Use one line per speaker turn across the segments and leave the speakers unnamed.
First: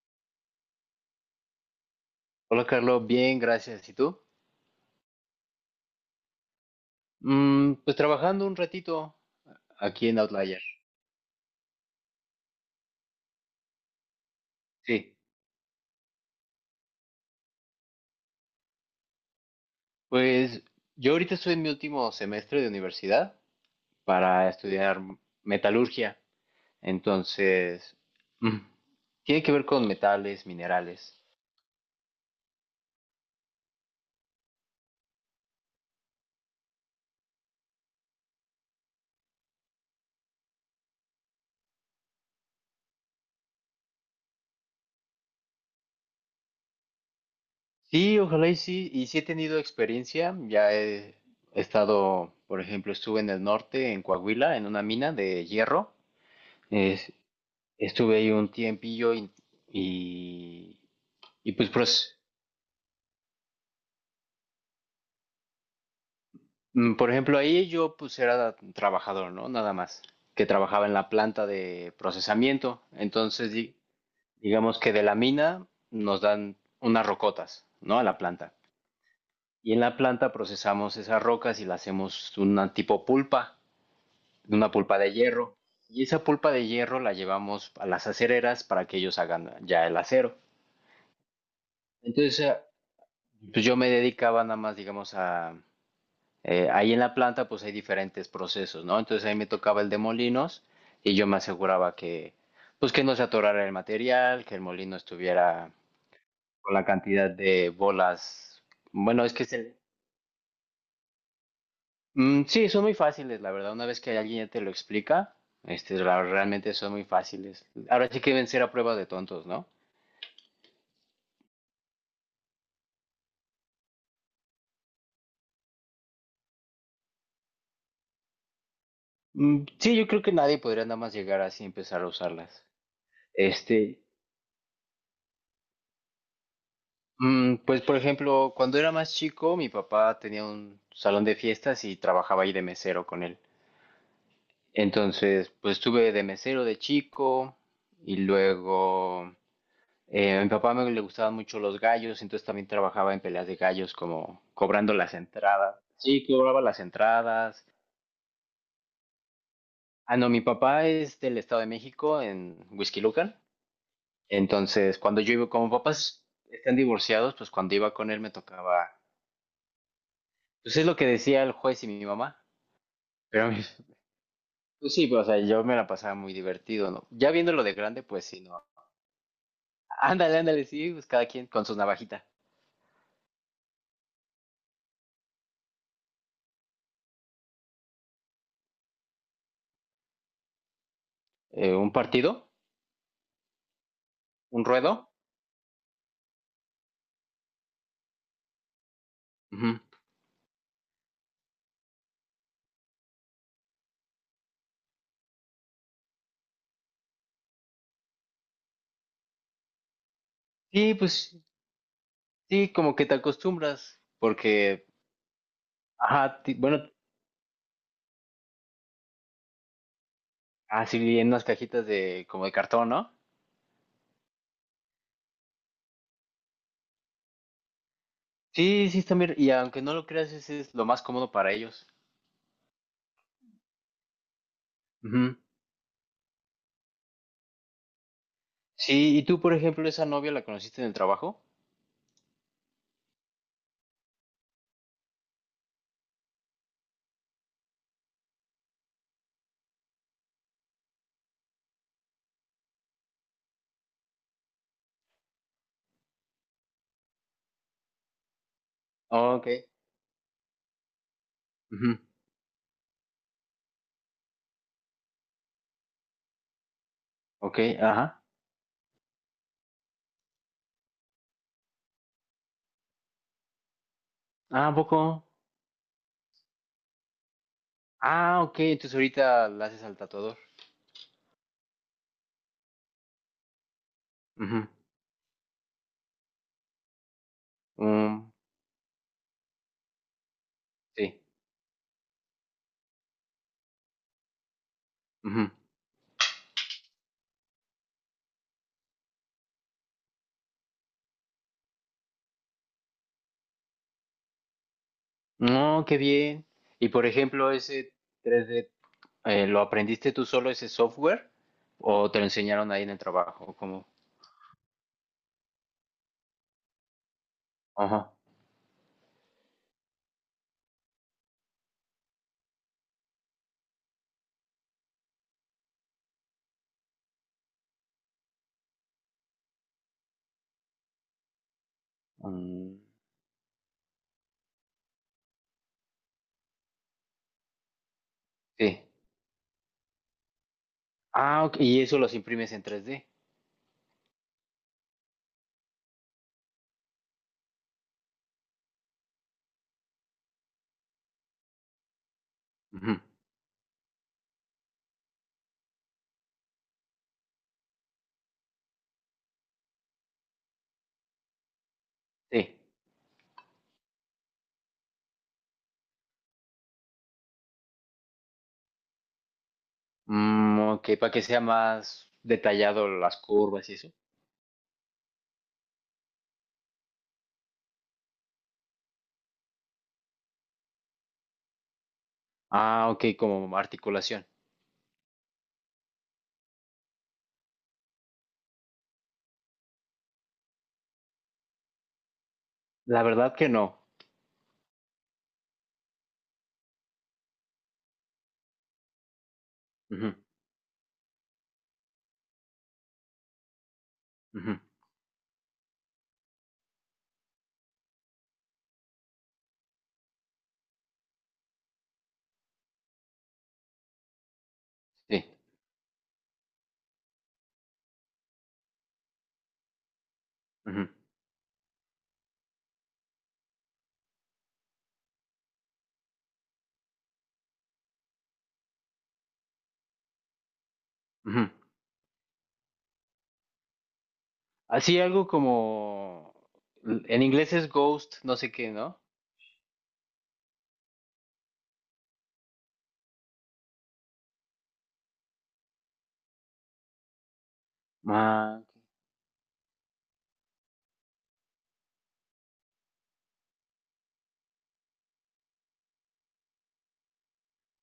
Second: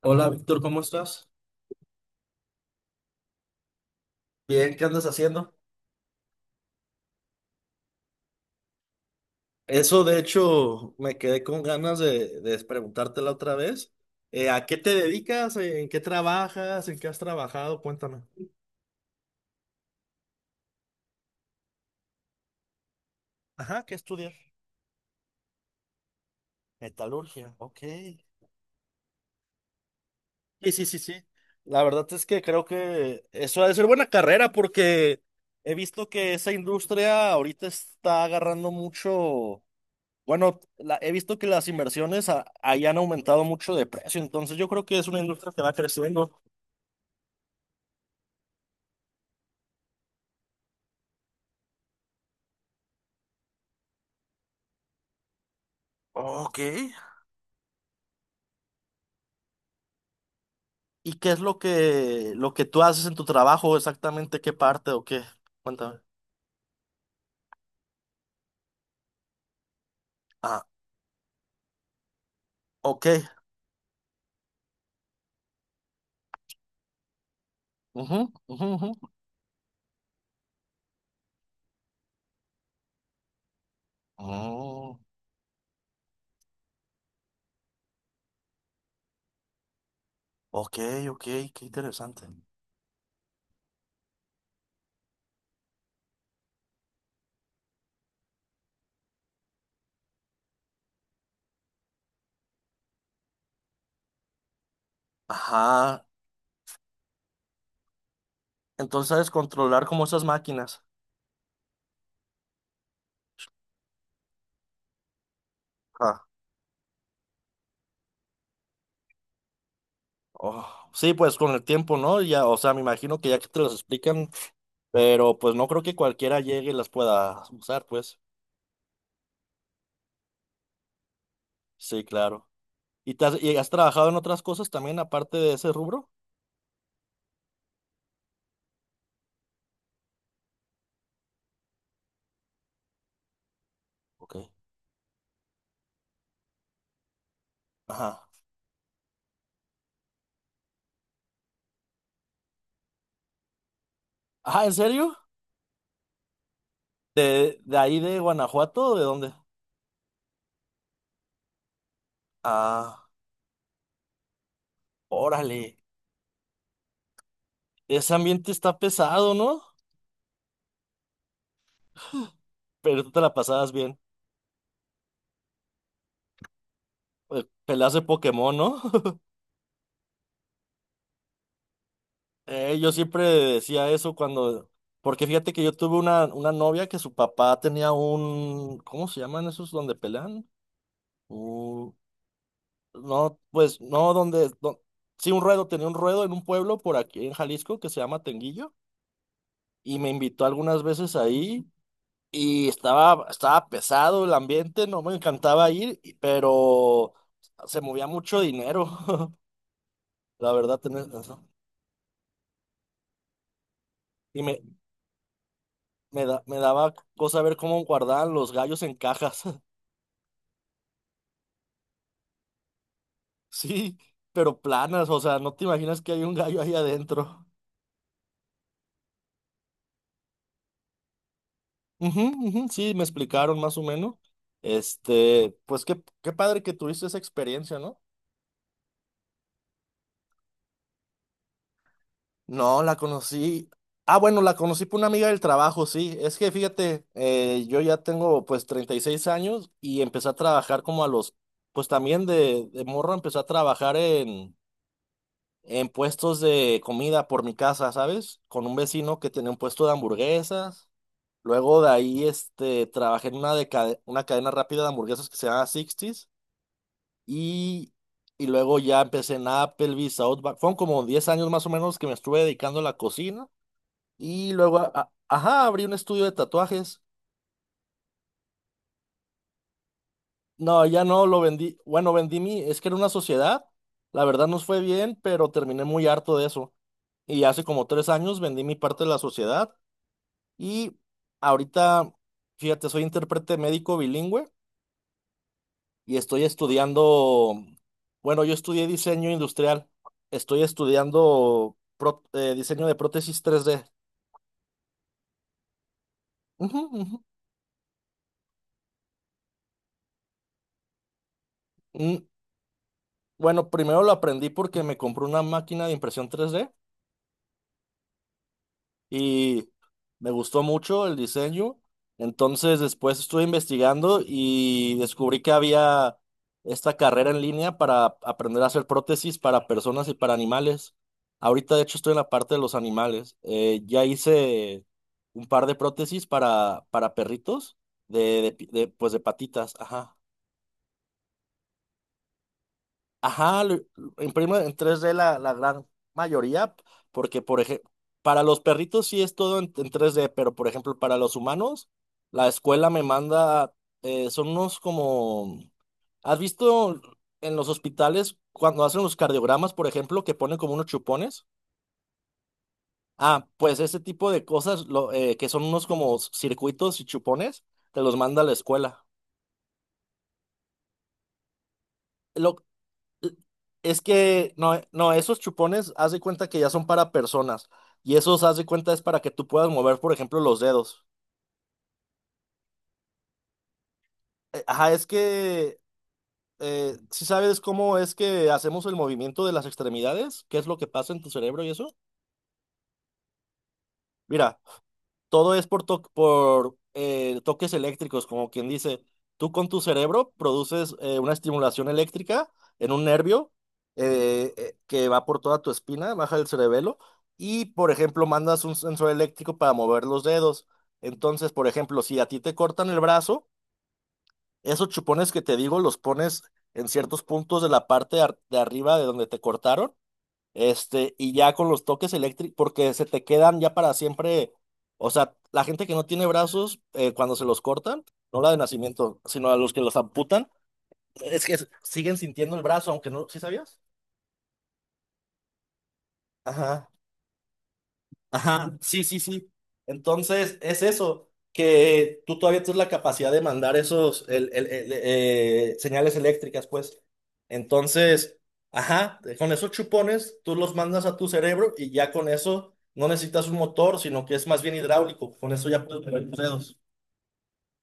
Hola Víctor, ¿cómo estás?
Hola Carlos, bien, gracias. ¿Y tú?
Bien, ¿qué andas haciendo?
Pues trabajando un ratito
Eso,
aquí
de
en Outlier.
hecho, me quedé con ganas de preguntártela otra vez. ¿A qué te
Sí,
dedicas? ¿En qué trabajas? ¿En qué has trabajado? Cuéntame.
pues yo ahorita estoy en mi último semestre de universidad
Ajá, ¿qué estudias?
para estudiar metalurgia.
Metalurgia, ok.
Entonces, mm, tiene que ver con metales,
Sí, sí, sí, sí.
minerales.
La verdad es que creo que eso ha de ser buena carrera porque he visto que esa industria ahorita está agarrando mucho. Bueno, he visto que las inversiones ahí han aumentado mucho de precio, entonces yo creo que es una industria que va creciendo.
Sí, ojalá y sí. Y sí he tenido experiencia. Ya he estado, por ejemplo, estuve en el norte, en Coahuila, en una mina de hierro.
Ok.
Es- Estuve ahí un tiempillo y,
¿Y qué es
y
lo
pues
que, lo que tú haces en tu trabajo exactamente? ¿Qué parte o qué? Cuéntame.
Por ejemplo, ahí yo pues era trabajador, ¿no? Nada más, que
Ah,
trabajaba en la planta de procesamiento.
ok.
Entonces, digamos que de la mina nos dan unas rocotas, ¿no? A la
Ujú,
planta.
ujú, ujú.
Y en la planta procesamos esas rocas y la hacemos una tipo pulpa, una
Mm,
pulpa de hierro. Y esa pulpa de hierro la llevamos a las acereras para que ellos hagan ya el acero.
ok, ok, qué interesante.
Entonces, pues yo me dedicaba nada más, digamos, a, ahí en la planta pues hay diferentes procesos, ¿no? Entonces ahí me tocaba el de molinos y yo me aseguraba que pues que no se atorara el material, que el molino estuviera
Ajá.
con la cantidad de bolas.
Entonces
Bueno,
sabes
es que es
controlar como esas máquinas.
mm, sí, son muy fáciles, la verdad. Una vez que alguien ya te lo explica, este,
Ah,
realmente son muy fáciles. Ahora sí que deben ser a prueba de tontos, ¿no?
oh, sí, pues con el tiempo, ¿no? Ya, o sea, me imagino que ya que te las explican, pero pues no creo que cualquiera llegue y las pueda usar, pues.
Mm, sí, yo creo que nadie podría nada más llegar así y empezar
Sí,
a
claro.
usarlas.
¿Y, te has, y has
Este,
trabajado en otras cosas también aparte de ese rubro?
Pues por ejemplo, cuando era más chico, mi papá tenía un salón de fiestas y trabajaba ahí de mesero con él.
Ok.
Entonces, pues estuve de mesero de chico y
Ajá.
luego a mi papá me le gustaban mucho los gallos, entonces también trabajaba en peleas de gallos como
Ah, ¿en
cobrando las
serio?
entradas. Sí, cobraba las entradas.
De ahí de Guanajuato o de dónde?
Ah, no, mi papá es del Estado de México, en
Ah,
Huixquilucan. Entonces, cuando yo iba, como
órale.
papás están divorciados, pues cuando iba con
Ese
él me
ambiente está
tocaba,
pesado, ¿no?
pues es lo que decía el juez y mi mamá.
Pero tú te la
Pero
pasabas bien.
pues sí, pues, o sea, yo me la pasaba muy divertido, ¿no? Ya
Pues,
viéndolo de
peleas de
grande, pues sí,
Pokémon,
no.
¿no?
Ándale, ándale, sí, pues cada quien con su navajita.
Yo siempre decía eso cuando... Porque fíjate que yo tuve una novia que su papá tenía un... ¿Cómo se llaman esos donde pelean?
Un partido,
No, pues no, donde,
un ruedo.
sí, un ruedo, tenía un ruedo en un pueblo por aquí en Jalisco que se llama Tenguillo
Ujú.
y me invitó algunas veces ahí y estaba pesado el ambiente, no me encantaba ir, y- pero se movía mucho dinero, la verdad,
Sí,
tenés
pues
razón.
sí, como que te acostumbras,
Y
porque, ajá,
me
bueno,
daba cosa ver cómo guardaban los gallos en cajas,
así en unas cajitas de como de cartón, ¿no?
sí, pero planas, o sea, no te imaginas que hay un gallo ahí adentro.
Sí, sí, también, y aunque no lo creas, ese es lo más cómodo para ellos.
Ujú, ujú, sí, me explicaron más o menos.
Ujú.
Este, pues qué padre que tuviste esa experiencia, ¿no?
Sí, y tú, por ejemplo, esa novia la conociste en el trabajo.
No, la conocí. Ah, bueno, la conocí por una amiga del trabajo, sí. Es que fíjate, yo ya tengo pues 36 años y empecé a trabajar como a los, pues también de morro empecé a trabajar en puestos de comida por mi casa, ¿sabes? Con un vecino que
Oh, ok.
tenía un puesto de hamburguesas. Luego de
Ujú.
ahí, este, trabajé en una, una cadena rápida de hamburguesas que se llama Sixties.
Ok,
Y,
ajá.
y luego ya empecé en Applebee's, Outback. Fueron como 10 años más o menos que me estuve dedicando a la cocina. Y
Ah, ¿a
luego,
poco?
ajá, abrí un estudio de tatuajes.
Ah, ok, entonces ahorita la haces al tatuador.
No, ya no lo vendí. Bueno, vendí mi, es que era una sociedad. La verdad nos
Ujú,
fue bien, pero terminé muy harto de eso. Y hace como tres
mm,
años vendí mi parte de la sociedad. Y
sí.
ahorita, fíjate, soy intérprete médico bilingüe.
Ujú.
Y estoy estudiando, bueno, yo estudié diseño industrial, estoy estudiando diseño de prótesis 3D.
No, qué bien.
Ujú,
Y por
ujú.
ejemplo, ese 3D ¿lo aprendiste tú solo ese software? ¿O te
Mm,
lo enseñaron ahí en el trabajo?
bueno,
¿Cómo?
primero lo aprendí porque me compré una máquina de impresión 3D
Ajá.
y me gustó mucho el diseño. Entonces después estuve investigando y descubrí que había esta carrera en línea para aprender a hacer prótesis para personas y para animales. Ahorita de hecho estoy en la parte de los
Mm,
animales. Ya hice un par de prótesis para perritos de,
sí.
de, pues de patitas. Ajá.
Ah, ok, y eso los imprimes en 3D.
Ajá, lo imprime en 3D la gran mayoría, porque por ejemplo, para los perritos sí es todo en tres d, pero por ejemplo, para los humanos, la escuela
Ujú.
me manda, son unos como, ¿has visto en los hospitales cuando hacen los cardiogramas, por ejemplo, que ponen como unos chupones?
Sí.
Ah, pues ese tipo de cosas, lo, que son unos como circuitos y chupones, te los manda la escuela.
Mm, ok, para que sea más
Lo
detallado las
eh,
curvas y eso.
Es que no, no, esos chupones haz de cuenta que ya son para personas y esos haz de cuenta es para que tú puedas mover, por ejemplo, los dedos.
Ah, ok, como articulación.
Ajá, es que si sabes cómo es que hacemos el movimiento de las extremidades, qué es lo que pasa en tu cerebro y eso.
La verdad que no.
Mira, todo es por, toques eléctricos, como quien dice, tú con tu
Ujú,
cerebro produces una estimulación eléctrica en un nervio
ujú,
que va por toda tu espina, baja el cerebelo, y por ejemplo mandas un sensor eléctrico para mover los dedos. Entonces, por ejemplo, si a ti te cortan el brazo, esos
sí.
chupones que te digo los pones en ciertos puntos de la parte de arriba de donde te cortaron,
Ujú,
este, y ya con los toques eléctricos, porque se te quedan ya para siempre. O sea, la gente que no tiene brazos, cuando se los cortan, no la de nacimiento, sino a los que los amputan,
ujú.
es que siguen sintiendo el brazo, aunque no, ¿sí sabías?
Así algo como,
Ajá.
en inglés es ghost, no sé qué,
Ajá,
¿no?
sí, sí, sí. Entonces, es eso, que tú todavía tienes la capacidad de mandar esos señales eléctricas, pues. Entonces,
Ah,
ajá, con esos chupones tú los mandas a tu cerebro y ya con eso no necesitas un motor, sino que es más bien hidráulico. Con eso ya puedes mover tus dedos.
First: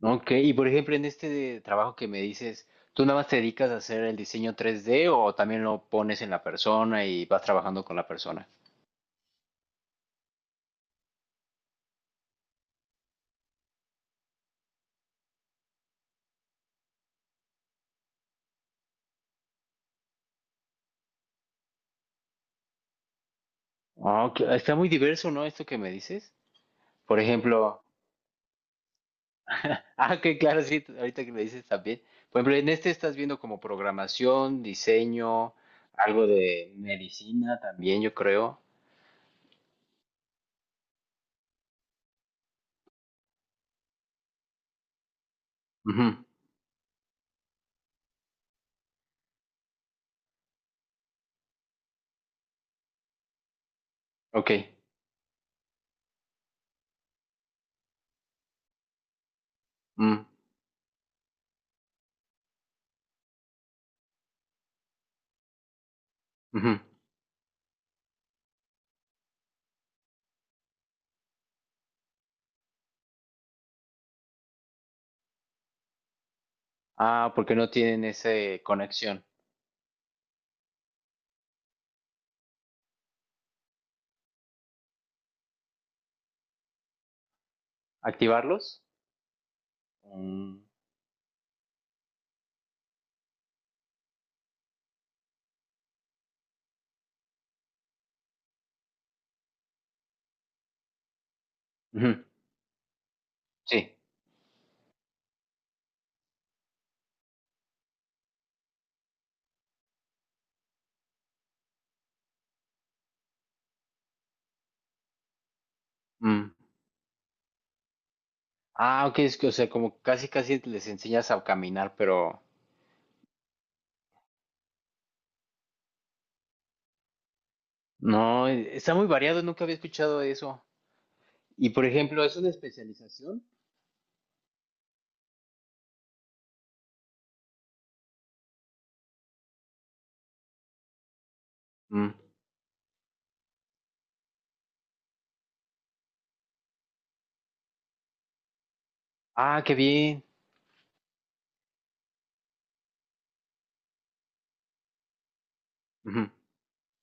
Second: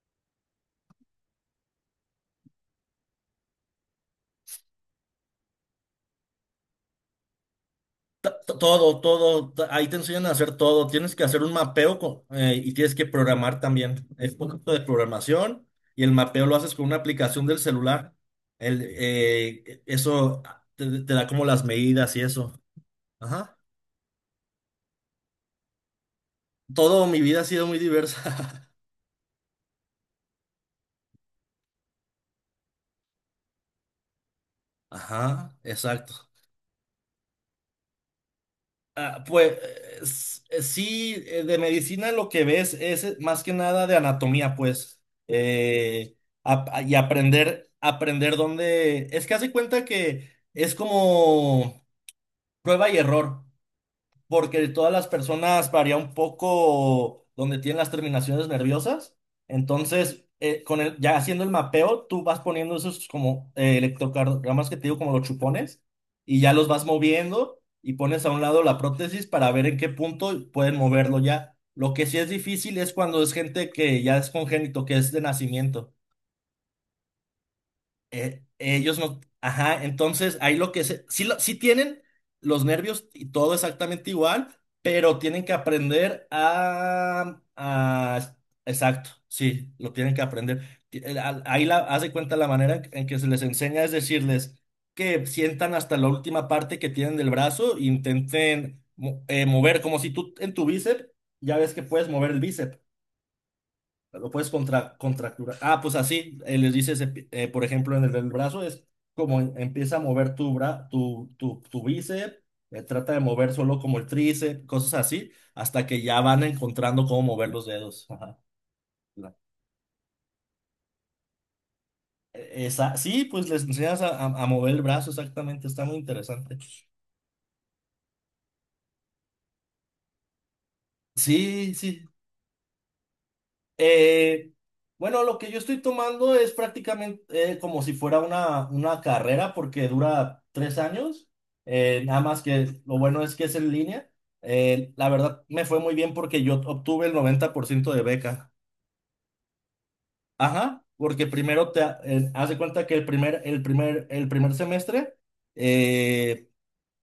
ok. Y por ejemplo, en este de trabajo que me dices, ¿tú nada más te dedicas a hacer el diseño 3D o también lo pones en la persona y vas trabajando con la persona?
Todo, todo, ahí te enseñan a hacer todo. Tienes que hacer un mapeo y tienes que programar también. Es un poquito de programación y el mapeo lo haces con una aplicación del celular. El, eso te da como las medidas y eso. Ajá.
Ah, ok, está muy diverso, ¿no? Esto que me dices.
Todo
Por
mi vida ha sido muy
ejemplo,
diversa.
ah, que claro, sí, ahorita que me dices también. Por ejemplo, en este estás viendo como programación,
Ajá,
diseño, algo
exacto.
de medicina también, yo creo.
Ah, pues sí, de medicina lo que ves es más que nada de anatomía, pues,
Ujú,
eh, y aprender dónde, es que hace cuenta que es como prueba y error
ok.
porque todas las personas varía un poco donde tienen las terminaciones nerviosas. Entonces,
Mm,
con el, ya haciendo el mapeo, tú vas poniendo esos como electrocardiogramas que te digo, como los chupones, y ya los
ujú.
vas moviendo y pones a un lado la prótesis para ver en qué punto pueden moverlo ya. Lo que sí es difícil es cuando es gente que ya es congénito, que es de nacimiento.
Ah, porque no tienen esa
Ellos no.
conexión.
Ajá, entonces ahí lo que se. Sí, sí tienen los nervios y todo exactamente igual, pero tienen que aprender a
¿Activarlos?
exacto, sí, lo tienen que aprender.
Mm,
Ahí la, haz de cuenta, la manera en que se les enseña es decirles que sientan hasta la última parte que tienen del brazo e intenten mover, como si tú en tu bíceps, ya ves que puedes
ujú,
mover el bíceps.
sí.
Lo puedes contracturar. Ah, pues así, les dices, por ejemplo, en el, del brazo es como empieza a mover tu, tu bíceps, trata de mover solo como el tríceps, cosas así, hasta que ya van
Mm.
encontrando cómo mover los dedos. Ajá.
Ah, ok,
La-
es que, o sea, como casi casi les enseñas a caminar, pero
Esa, sí, pues les enseñas a mover el brazo, exactamente, está muy interesante.
no, está muy variado, nunca había escuchado eso. Y
Sí,
por
sí.
ejemplo, ¿es una especialización?
Eh, bueno, lo que yo estoy tomando es prácticamente como si fuera una carrera porque dura 3 años.
Mm.
Nada más que lo bueno es que es en línea. La verdad me fue muy bien porque yo obtuve el 90% de beca.
Ah, qué bien.
Ajá, porque primero te hace cuenta que el primer semestre
Ujú,
eh,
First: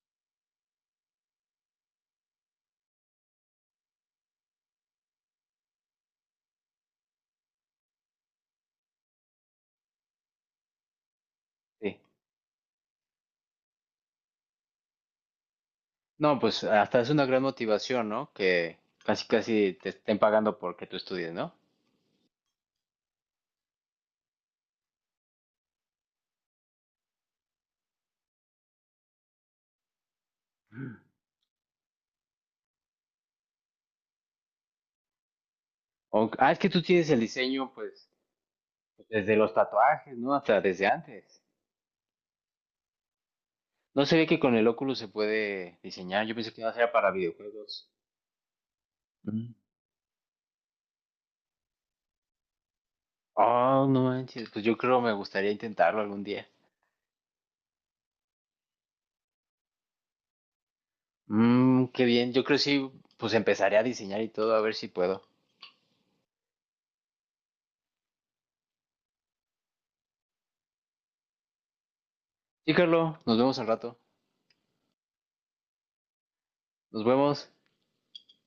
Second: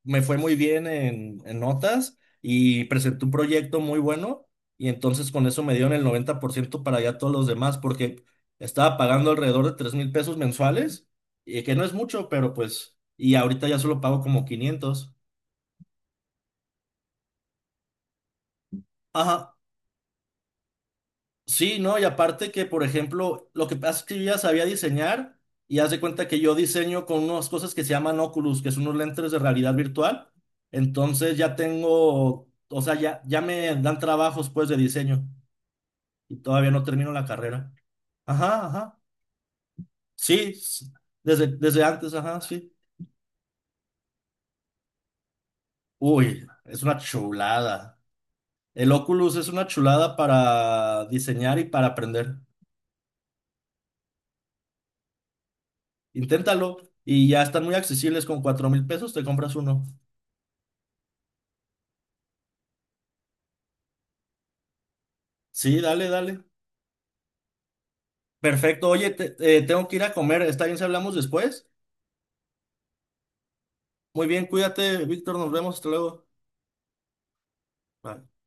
me fue muy bien en notas y presenté un proyecto muy bueno y entonces con eso me dieron el 90% para allá todos los demás porque estaba pagando alrededor de 3,000 pesos mensuales, y que no es
sí.
mucho, pero pues, y ahorita ya solo pago como 500.
No, pues hasta es una gran motivación, ¿no? Que casi
Ajá,
casi te estén pagando porque tú estudies, ¿no?
sí, ¿no? Y aparte que, por ejemplo, lo que pasa es que yo ya sabía diseñar y haz de cuenta que yo diseño con unas cosas que se llaman Oculus, que son unos lentes de realidad virtual.
Mm.
Entonces ya tengo, o sea, ya, ya me dan trabajos pues de diseño. Y
Ah, es que
todavía
tú
no
tienes
termino
el
la carrera.
diseño, pues,
Ajá, ajá.
desde los tatuajes, ¿no?
Sí,
Hasta desde antes.
desde antes, ajá, sí.
No sabía que con el Oculus se puede diseñar. Yo
Uy,
pensé que no
es
era
una
para videojuegos.
chulada. El Oculus es
Mm.
una chulada para diseñar y para aprender.
Oh, no manches. Pues yo creo me gustaría intentarlo algún día.
Inténtalo y ya están muy accesibles. Con 4,000 pesos te compras uno.
Mm, qué bien. Yo creo sí, pues empezaré a diseñar y todo, a ver si puedo.
Sí, dale, dale. Perfecto. Oye, tengo que ir a comer. ¿Está bien si hablamos después?
Sí, Carlos, nos vemos al rato.
Muy bien, cuídate, Víctor. Nos vemos. Hasta luego.
Nos vemos.
Bye.